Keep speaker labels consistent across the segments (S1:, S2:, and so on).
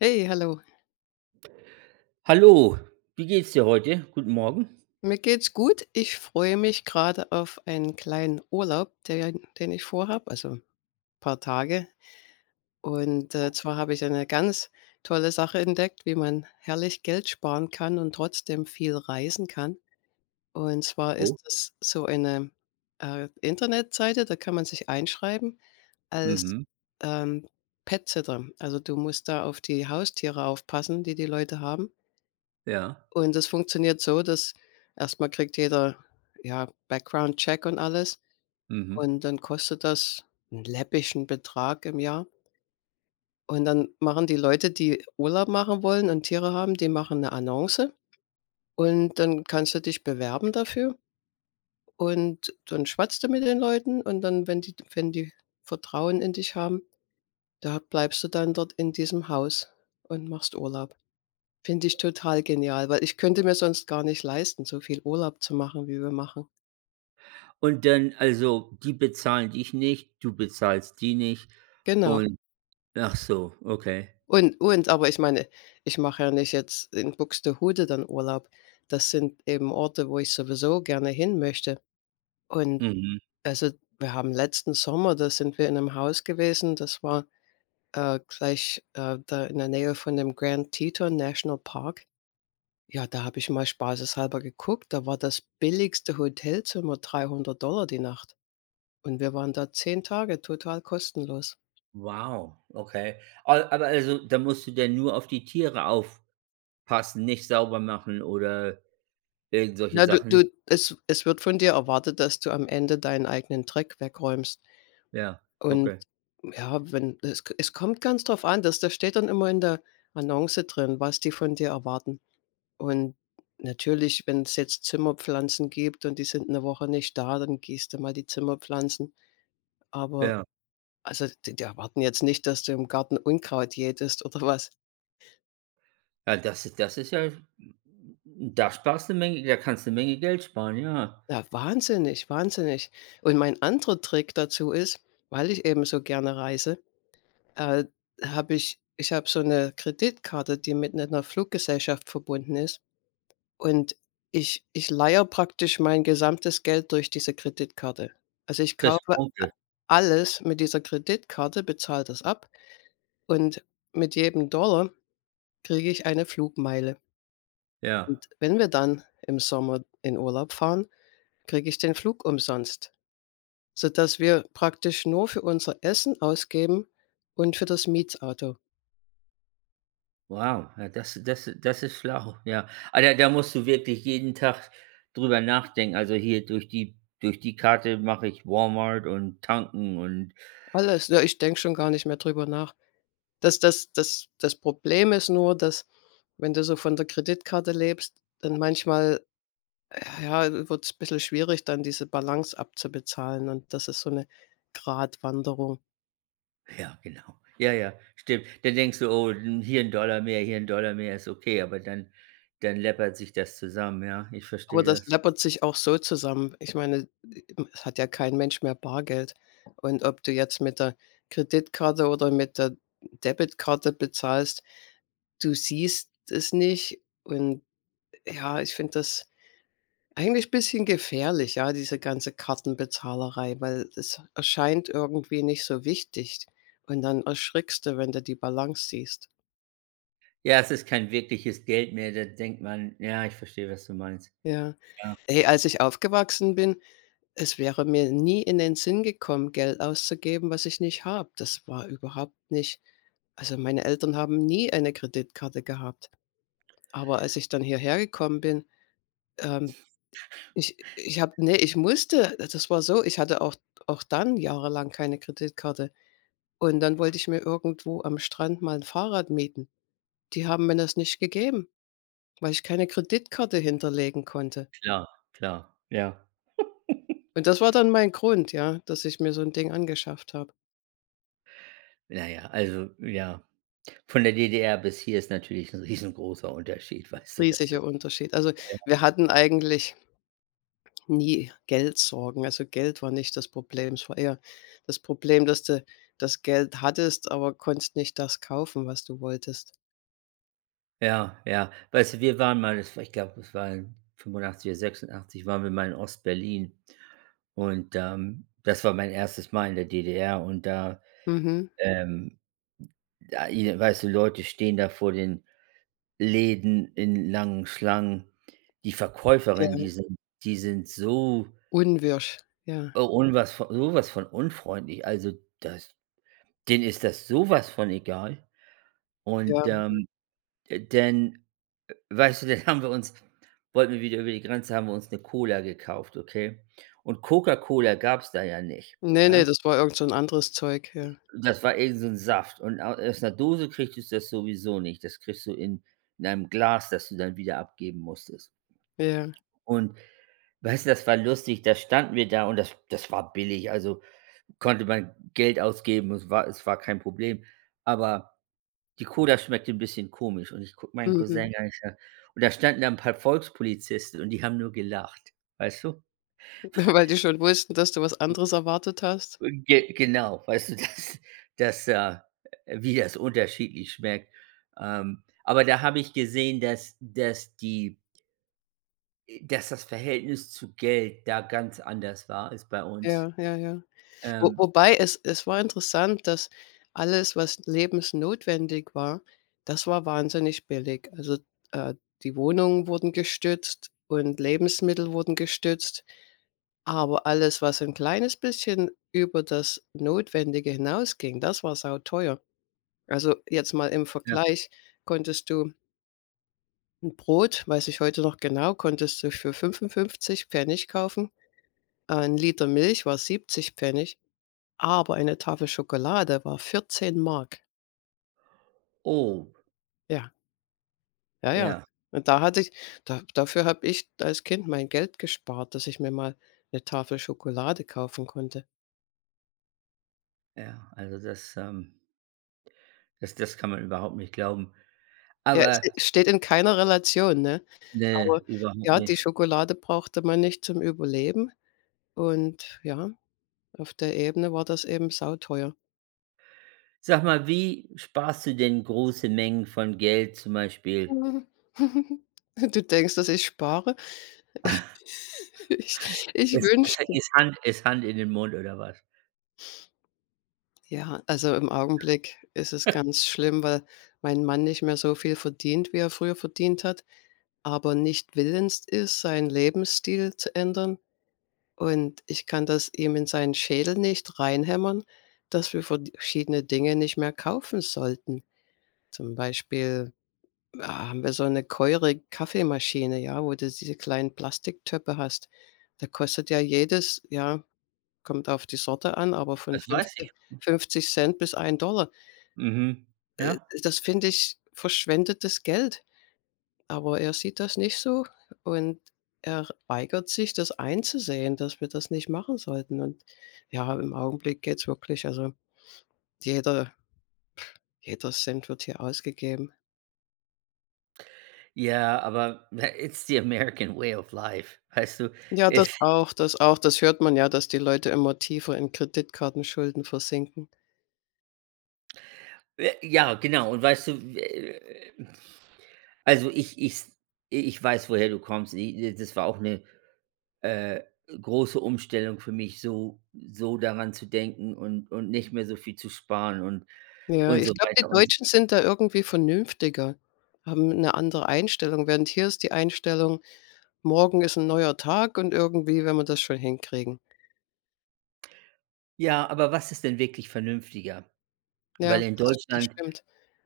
S1: Hey, hallo.
S2: Hallo, wie geht's dir heute? Guten Morgen.
S1: Mir geht's gut. Ich freue mich grade auf einen kleinen Urlaub, den den ich vorhabe, also, paar Tage. Und,
S2: Oh.
S1: äh, zwar habe ich eine ganz tolle Sache entdeckt, wie man herrlich Geld sparen kann und trotzdem viel reisen kann. Und zwar
S2: Oh.
S1: ist das so eine, äh, Internetseite, da kann man sich einschreiben als,
S2: Mhm.
S1: ähm, Pet-Sitter. Also, du musst da auf die Haustiere aufpassen, die die Leute haben.
S2: Ja.
S1: Und das funktioniert so, dass erstmal kriegt jeder, ja, Background Check und alles,
S2: Mhm.
S1: und dann kostet das 'n läppischen Betrag im Jahr. Und dann machen die Leute, die Urlaub machen wollen und Tiere haben, die machen 'ne Annonce und dann kannst du dich bewerben dafür. Und dann schwatzt du mit den Leuten. Und dann, wenn die wenn die Vertrauen in dich haben, da bleibst du dann dort in diesem Haus und machst Urlaub. Finde ich total genial, weil ich könnte mir sonst gar nicht leisten, so viel Urlaub zu machen, wie wir machen.
S2: Und dann also die bezahlen dich nicht, du bezahlst die nicht
S1: Genau.
S2: und ach so, okay.
S1: Und und aber ich meine ich mache ja nicht jetzt in Buxtehude dann Urlaub. Das sind eben Orte, wo ich sowieso gerne hin möchte. Und
S2: Mhm.
S1: also, wir haben letzten Sommer, da sind wir in 'nem Haus gewesen, das war, äh, gleich, äh, da in der Nähe von dem Grand-Teton-Nationalpark. Ja, da habe ich mal spaßeshalber geguckt. Da war das billigste Hotelzimmer 300 $ die Nacht. Und wir waren da 10 Tage total kostenlos.
S2: Wow, okay, a aber also da musst du dann nur auf die Tiere aufpassen, nicht sauber machen oder irgend solche
S1: Ne, du
S2: Sachen?
S1: du es es wird von dir erwartet, dass du am Ende deinen eigenen Dreck wegräumst.
S2: Ja,
S1: Und
S2: okay.
S1: ja, wenn es k es kommt ganz drauf an, das das steht dann immer in der Annonce drin, was die von dir erwarten. Und natürlich, wenn's jetzt Zimmerpflanzen gibt und die sind 'ne Woche nicht da, dann gießt du mal die Zimmerpflanzen. Aber
S2: Ja.
S1: also die die erwarten jetzt nicht, dass du im Garten Unkraut jätetest oder was?
S2: Ja das das ist ja da sparst du 'ne Menge da kannst du 'ne Menge Geld sparen, ja.
S1: Ja, wahnsinnig, wahnsinnig. Und mein anderer Trick dazu ist, weil ich eben so gerne reise, äh, habe ich ich habe so 'ne Kreditkarte, die mit 'ner 'ner Fluggesellschaft verbunden ist. Und ich ich leihe praktisch mein gesamtes Geld durch diese Kreditkarte. Also, ich
S2: Kriegst
S1: kaufe a
S2: Punkte.
S1: alles mit dieser Kreditkarte, bezahle das ab und mit jedem Dollar kriege ich eine Flugmeile.
S2: Ja.
S1: Und wenn wir dann im Sommer in Urlaub fahren, kriege ich den Flug umsonst, sodass wir praktisch nur für unser Essen ausgeben und für das Mietauto.
S2: Wow, ja das das das ist schlau, ja. Aber da da musst du wirklich jeden Tag drüber nachdenken. Also, hier durch die durch die Karte mache ich Walmart und Tanken und
S1: Alles. Ja, ich denke schon gar nicht mehr drüber nach. Das das das das Problem ist nur, dass wenn du so von der Kreditkarte lebst, dann manchmal ja, wird's bissel schwierig, dann diese Balance abzubezahlen. Und das ist so 'ne Gradwanderung.
S2: Ja, genau. Ja, ja, stimmt. Dann denkst du: „Oh, 'n hier 'n Dollar mehr, hier 'n Dollar mehr ist okay.“ Aber dann dann läppert sich das zusammen, ja, ich
S1: Aber
S2: verstehe
S1: das
S2: das.
S1: läppert sich auch so zusammen. Ich meine, e es hat ja kein Mensch mehr Bargeld. Und ob du jetzt mit der Kreditkarte oder mit der Debitkarte bezahlst, du siehst es nicht. Und ja, ich finde das eigentlich bisschen gefährlich, ja, diese ganze Kartenbezahlerei, weil es erscheint irgendwie nicht so wichtig. Und dann erschrickst du, wenn du die Balance siehst.
S2: Ja, es ist kein wirkliches Geld mehr, da denkt man ja, ich verstehe, was du meinst.
S1: Ja,
S2: Ja.
S1: ey, als ich aufgewachsen bin, es wäre mir nie in den Sinn gekommen, Geld auszugeben, was ich nicht habe. Das war überhaupt nicht also, meine Eltern haben nie eine Kreditkarte gehabt. Aber als ich dann hierhergekommen bin, ähm, ich ich habe ne, ich musste äh, das war so, ich hatte auch auch dann jahrelang keine Kreditkarte. Und dann wollte ich mir irgendwo am Strand mal 'n Fahrrad mieten. Die haben mir das nicht gegeben, weil ich keine Kreditkarte hinterlegen konnte.
S2: Klar, klar. Ja.
S1: Und das war dann mein Grund, ja, dass ich mir so 'n Ding angeschafft habe.
S2: Na ja, also ja von der DDR bis hier ist natürlich 'n riesengroßer Unterschied, weißt du das, äh.
S1: Riesiger Unterschied. Also,
S2: Ja.
S1: wir hatten eigentlich nie Geldsorgen. Also Geld war nicht das Problem. Es war eher das Problem, dass du das Geld hattest, aber konntest nicht das kaufen, was du wolltest.
S2: Ja, ja. Weißt du, wir waren mal es war, ich glaube, es war in 85 oder 86 waren wir mal in Ostberlin und, ähm, das war mein 1. Mal in der DDR und da,
S1: Mhm.
S2: ähm, da i weißt du, Leute stehen da vor den Läden in langen Schlangen. Die
S1: Ja.
S2: Verkäuferinnen, die sind die sind so
S1: Unwirsch, ja.
S2: un was sowas von unfreundlich. Also, das denen ist das sowas von egal.
S1: Ja,
S2: Und,
S1: mhm.
S2: ähm, denn weißt du, dann haben wir uns wollten wir wieder über die Grenze, haben wir uns 'ne Cola gekauft, okay? Und Coca-Cola gab's da ja nicht,
S1: Ne, ne,
S2: ne?
S1: das war irgend so 'n anderes Zeug, ja.
S2: Das war irgend so 'n Saft und au aus 'ner Dose kriegtest du das sowieso nicht. Das kriegst du in 'nem Glas, das du dann wieder abgeben musstest.
S1: Ja.
S2: Und weißt du, das war lustig. Da standen wir da und das das war billig, also konnte man Geld ausgeben, es war es war kein Problem. Aber die Cola schmeckte 'n bisschen komisch und ich gucke meinen
S1: Mhm.
S2: Cousin an, ich sage und da standen da 'n paar Volkspolizisten und die haben nur gelacht, weißt du?
S1: Weil die schon wussten, dass du was anderes erwartet hast?
S2: Und ge genau, weißt du, dass dass, äh, wie das unterschiedlich schmeckt. Ähm, aber da habe ich gesehen, dass dass die Äh, dass das Verhältnis zu Geld da ganz anders war als bei uns.
S1: Ja, ja, ja. Wo
S2: Ähm
S1: wobei es es war interessant, dass alles, was lebensnotwendig war, das war wahnsinnig billig. Also, äh, die Wohnungen wurden gestützt und Lebensmittel wurden gestützt, aber alles, was 'n kleines bisschen über das Notwendige hinausging, das war sauteuer. Also, jetzt mal im
S2: Ja.
S1: Vergleich konntest du 'n Brot, weiß ich heute noch genau, konntest du für 55 Pf. kaufen, äh, 'n Liter Milch war 70 Pf., aber eine Tafel Schokolade war 14 DM.
S2: Oh.
S1: Ja. Ja, ja.
S2: Ja.
S1: Und da hatte ich da dafür habe ich als Kind mein Geld gespart, dass ich mir mal 'ne Tafel Schokolade kaufen konnte.
S2: Ja, also das, ähm das das kann man überhaupt nicht glauben.
S1: Ja, es, äh,
S2: Aber
S1: steht in keiner Relation, ne? Aber
S2: Ne, überhaupt
S1: ja, die
S2: nicht.
S1: Schokolade brauchte man nicht zum Überleben. Und ja, auf der Ebene war das eben sauteuer.
S2: Sag mal, wie sparst du denn große Mengen von Geld zum Beispiel?
S1: Du denkst, dass ich spare? Ich ich
S2: [unintelligible] Besser
S1: wünschte.
S2: ist Hand ist Hand in den Mund oder was?
S1: Ja. Also, im Augenblick ist es ganz schlimm, weil mein Mann nicht mehr so viel verdient, wie er früher verdient hat, aber nicht willens ist, seinen Lebensstil zu ändern. Und ich kann das ihm in seinen Schädel nicht reinhämmern, dass wir verschiedene Dinge nicht mehr kaufen sollten. Zum Beispiel, haben wir so 'ne teure Kaffeemaschine, ja, wo du diese kleinen Plastiktöpfe hast. Da kostet ja jedes ja, kommt auf die Sorte an, aber von
S2: Das weiß
S1: [unintelligible]
S2: ich.
S1: 50 Cent bis 1 $.
S2: Mhm.
S1: Äh,
S2: Ja.
S1: das finde ich verschwendetes Geld. Aber er sieht das nicht so und er weigert sich, das einzusehen, dass wir das nicht machen sollten. Und, ja, im Augenblick geht's wirklich. Also jeder jeder Cent wird hier ausgegeben.
S2: Ja, aber ne it's the American Way of life, weißt du?
S1: Ja, das
S2: Es
S1: auch das auch. Das hört man ja, dass die Leute immer tiefer in Kreditkartenschulden versinken.
S2: Äh, ja, genau. Und weißt du, äh. Also ich ich ich weiß, woher du kommst. I das war auch 'ne äh, große Umstellung für mich, so so daran zu denken und und nicht mehr so viel zu sparen und
S1: Ja,
S2: und so
S1: ich glaube, die
S2: weiter und
S1: Deutschen sind da irgendwie vernünftiger haben 'ne andere Einstellung. Während hier ist die Einstellung: „Morgen ist 'n neuer Tag. Und irgendwie werden wir das schon hinkriegen."
S2: Ja, aber was ist denn wirklich vernünftiger?
S1: Ja,
S2: Weil in
S1: das das
S2: Deutschland
S1: stimmt.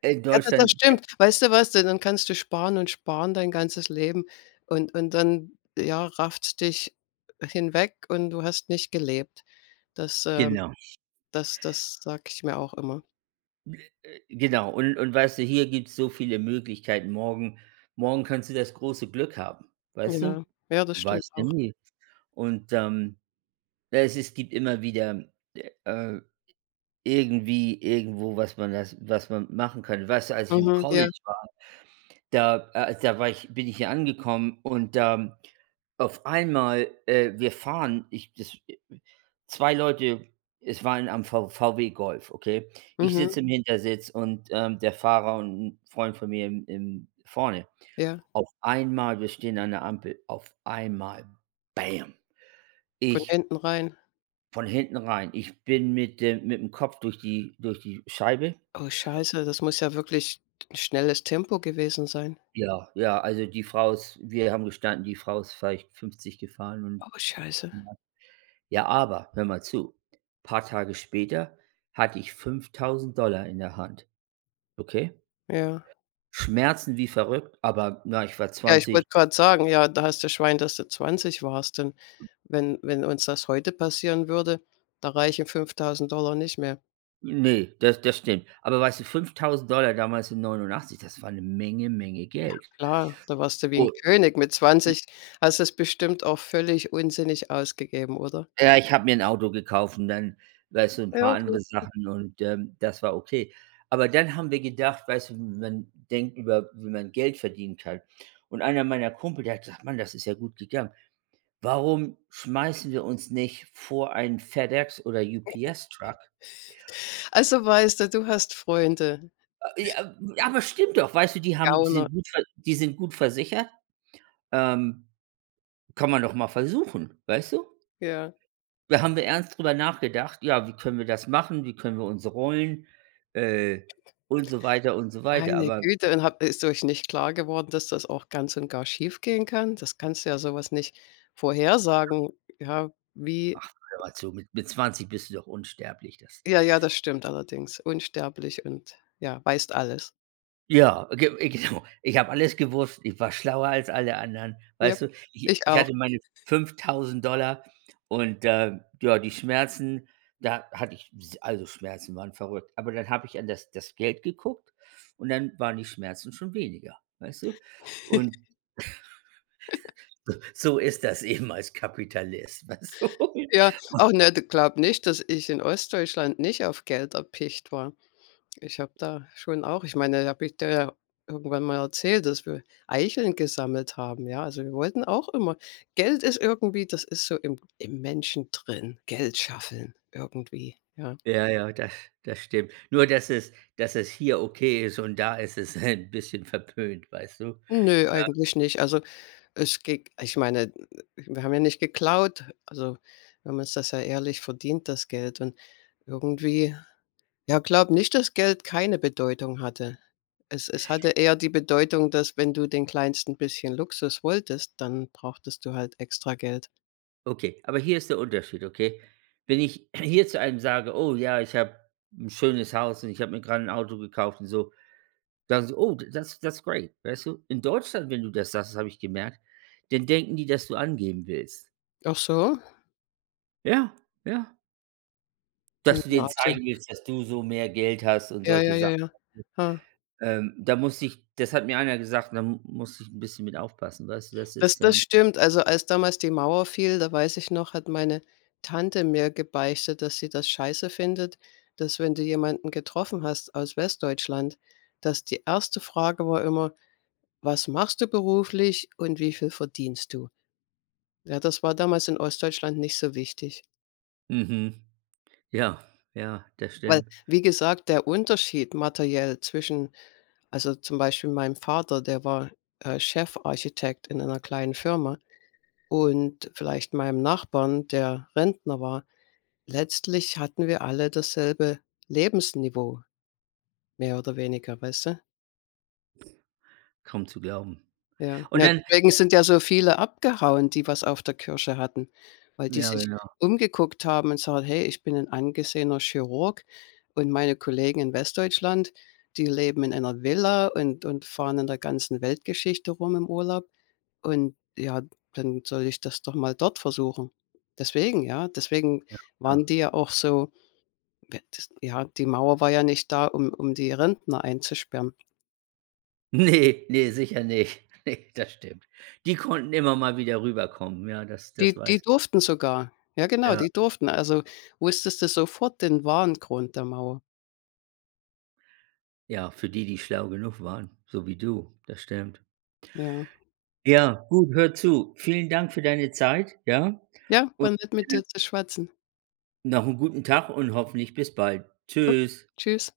S2: äh, in
S1: Ja, da das
S2: Deutschland
S1: stimmt. Weißt du was? Ja dann kannst du sparen und sparen dein ganzes Leben. Und und dann ja, rafft's dich hinweg und du hast nicht gelebt. Das, ähm,
S2: Genau.
S1: das das sage ich mir auch immer.
S2: Äh äh, genau und und weißt du, hier gibt's so viele Möglichkeiten. Morgen morgen kannst du das große Glück haben, weißt du?
S1: Ja, ja, das stimmt
S2: Weißt du
S1: auch.
S2: nie. Und, ähm ja es es gibt immer wieder, äh irgendwie, irgendwo, was man das was man machen kann. Weißt du, als ich im
S1: Mhm. Ja.
S2: College war, da, äh da war ich bin ich hier angekommen und da auf einmal, äh wir fahren, ich das äh 2 Leute es war ein am V VW Golf, okay? Ich
S1: Mhm.
S2: sitze im Hintersitz und, ähm, der Fahrer und 'n Freund von mir im im vorne.
S1: Ja.
S2: Auf einmal, wir stehen an 'ner Ampel, auf einmal: „Bäm."
S1: Von
S2: Ich
S1: hinten rein.
S2: von hinten rein. Ich bin mit dem mitm Kopf durch die durch die Scheibe.
S1: Oh, Scheiße. Das muss ja wirklich t schnelles Tempo gewesen sein.
S2: Ja, ja, also die Frau ist wir haben gestanden, die Frau ist vielleicht 50 gefahren und.
S1: Oh scheiße.
S2: [unintelligible] Ja, aber hör mal zu, paar Tage später hatte ich 5.000 $ in der Hand. Okay?
S1: Ja.
S2: Schmerzen wie verrückt, aber na, ich war
S1: Ja, ich
S2: 20.
S1: wollte gerade sagen ja, da hast du Schwein, dass du 20 warst. Und wenn wenn uns das heute passieren würde, da reichen 5.000 $ nicht mehr.
S2: Ne, das das stimmt. Aber weißt du, 5000 $ damals in 89, das war ‘ne Menge, Menge
S1: Ja
S2: Geld.
S1: klar, da warst du wie 'n König. Mit
S2: [unintelligible]
S1: 20 hast du‘s bestimmt auch völlig unsinnig ausgegeben, oder?
S2: Ja, ich habe mir ‘n Auto gekauft und dann, weißt du, ‘n
S1: Ja,
S2: paar
S1: okay,
S2: andere
S1: gut.
S2: Sachen und, ähm, das war okay. Aber, dann haben wir gedacht, weißt du, man denkt über, wie man Geld verdienen kann und einer meiner Kumpel, der hat gesagt: „Mann, das ist ja gut gegangen. Warum schmeißen wir uns nicht vor einen FedEx oder UPS Truck?“
S1: Also weißt du, du hast Freunde.
S2: A e ah aber stimmt doch. Weißt du, die haben die
S1: Gauner.
S2: sind gut ver die sind gut versichert. Ähm, kann man doch mal versuchen, weißt du?
S1: Ja.
S2: Wir haben da ernst darüber nachgedacht: „Ja, wie können wir das machen? Wie können wir uns rollen“, äh, und so weiter und so weiter.
S1: Meine
S2: Aber
S1: Güte und habt ist euch nicht klar geworden, dass das auch ganz und gar schiefgehen kann? Das kannst du ja sowas nicht vorhersagen, ja, wie
S2: Ach, hör mal zu, mit mit 20 bist du doch unsterblich, das
S1: Ja, ja, das stimmt allerdings unsterblich und ja, weißt alles.
S2: Ja, ge äh, genau. Ich habe alles gewusst, ich war schlauer als alle anderen,
S1: Ja,
S2: weißt du, ich
S1: ich
S2: ich
S1: auch.
S2: hatte meine 5.000 $ und, äh, ja, die Schmerzen. Da hatte ich, s also, Schmerzen waren verrückt. Aber dann habe ich an das das Geld geguckt. Und dann waren die Schmerzen schon weniger, weißt du, und so so ist das eben als Kapitalist, weißt du
S1: Ja.
S2: und
S1: Ach, ne, du glaube nicht, dass ich in Ostdeutschland nicht auf Geld erpicht war. Ich habe da schon auch ich meine, da habe ich dir ja irgendwann mal erzählt, dass wir Eicheln gesammelt haben, ja, also, wir wollten auch immer Geld ist irgendwie, das ist so im im Menschen drin. Geld scheffeln irgendwie, ja.
S2: Ja, ja, das das stimmt. Nur dass es dass es hier okay ist und da ist es ein bisschen verpönt, weißt du?
S1: Nö,
S2: Ja.
S1: eigentlich nicht. Also, es geht ich meine, w wir haben ja nicht geklaut. Also, wir haben uns das ja ehrlich verdient das Geld und irgendwie ja, glaube nicht, dass Geld keine Bedeutung hatte. Es es hatte eher die Bedeutung, dass wenn du den kleinsten bisschen Luxus wolltest, dann brauchtest du halt extra Geld.
S2: Okay, aber hier ist der Unterschied, okay? Wenn ich hier zu einem sage: „Oh ja, ich habe ‘n schönes Haus und ich habe mir gerade ‘n Auto gekauft“ und so, dann so: „Oh t that's that's great“, weißt du? In Deutschland, wenn du das sagst, das habe ich gemerkt, dann denken die, dass du angeben willst.
S1: Ach so.
S2: Ja, ja.
S1: Hm,
S2: Dass du
S1: ja,
S2: denen
S1: absolut.
S2: zeigen willst, dass du so mehr Geld hast und
S1: Ja, ja,
S2: solche
S1: ja,
S2: Sachen.
S1: ja. Hä.
S2: Ähm, da musste ich das hat mir einer gesagt und da m musste ich ‘n bisschen mit aufpassen. Weißt du, das
S1: Das
S2: ist,
S1: das
S2: ähm
S1: stimmt. Also, als damals die Mauer fiel, da weiß ich noch, hat meine Tante mir gebeichtet, dass sie das Scheiße findet, dass, wenn du jemanden getroffen hast aus Westdeutschland, dass die 1. Frage war immer: „Was machst du beruflich?“, und: „Wie viel verdienst du?“ Ja, das war damals in Ostdeutschland nicht so wichtig.
S2: Mhm. Ja, ja, das
S1: Weil,
S2: stimmt.
S1: wie gesagt, der Unterschied materiell zwischen also zum Beispiel meinem Vater, der war, äh, Chefarchitekt in einer kleinen Firma und vielleicht meinem Nachbarn, der Rentner war, letztlich hatten wir alle dasselbe Lebensniveau. Mehr oder weniger, weißt du?
S2: Kaum zu glauben.
S1: Ja.
S2: Und
S1: Ja,
S2: dann,
S1: deswegen
S2: äh
S1: sind ja so viele abgehauen, die was auf der Kirsche hatten, weil die
S2: Ja,
S1: sich
S2: genau.
S1: umgeguckt haben und sagen: „Hey, ich bin ‘n angesehener Chirurg und meine Kollegen in Westdeutschland, die leben in einer Villa und und fahren in der ganzen Weltgeschichte rum im Urlaub. Und ja, dann soll ich das doch mal dort versuchen.“ Deswegen, ja? Deswegen
S2: Ja klar.
S1: waren die ja auch so. [unintelligible] Ja, die Mauer war ja nicht da, um um die Rentner einzusperren.
S2: Ne, ne, sicher nicht. Ne, das stimmt. Die konnten immer mal wieder rüberkommen. Ja, das das
S1: Die die
S2: weiß ich.
S1: durften sogar. Ja, genau,
S2: Ja.
S1: die durften. Also, wusstest du sofort den wahren Grund der Mauer.
S2: Ja, für die, die schlau genug waren, so wie du, das stimmt.
S1: Ja.
S2: Ja, gut, hör zu. Vielen Dank für deine Zeit, ja?
S1: Ja, war
S2: Und,
S1: nett mit
S2: äh
S1: dir zu schwatzen.
S2: noch ‘n guten Tag und hoffentlich bis bald.
S1: Okay.
S2: Tschüss.
S1: Tschüss.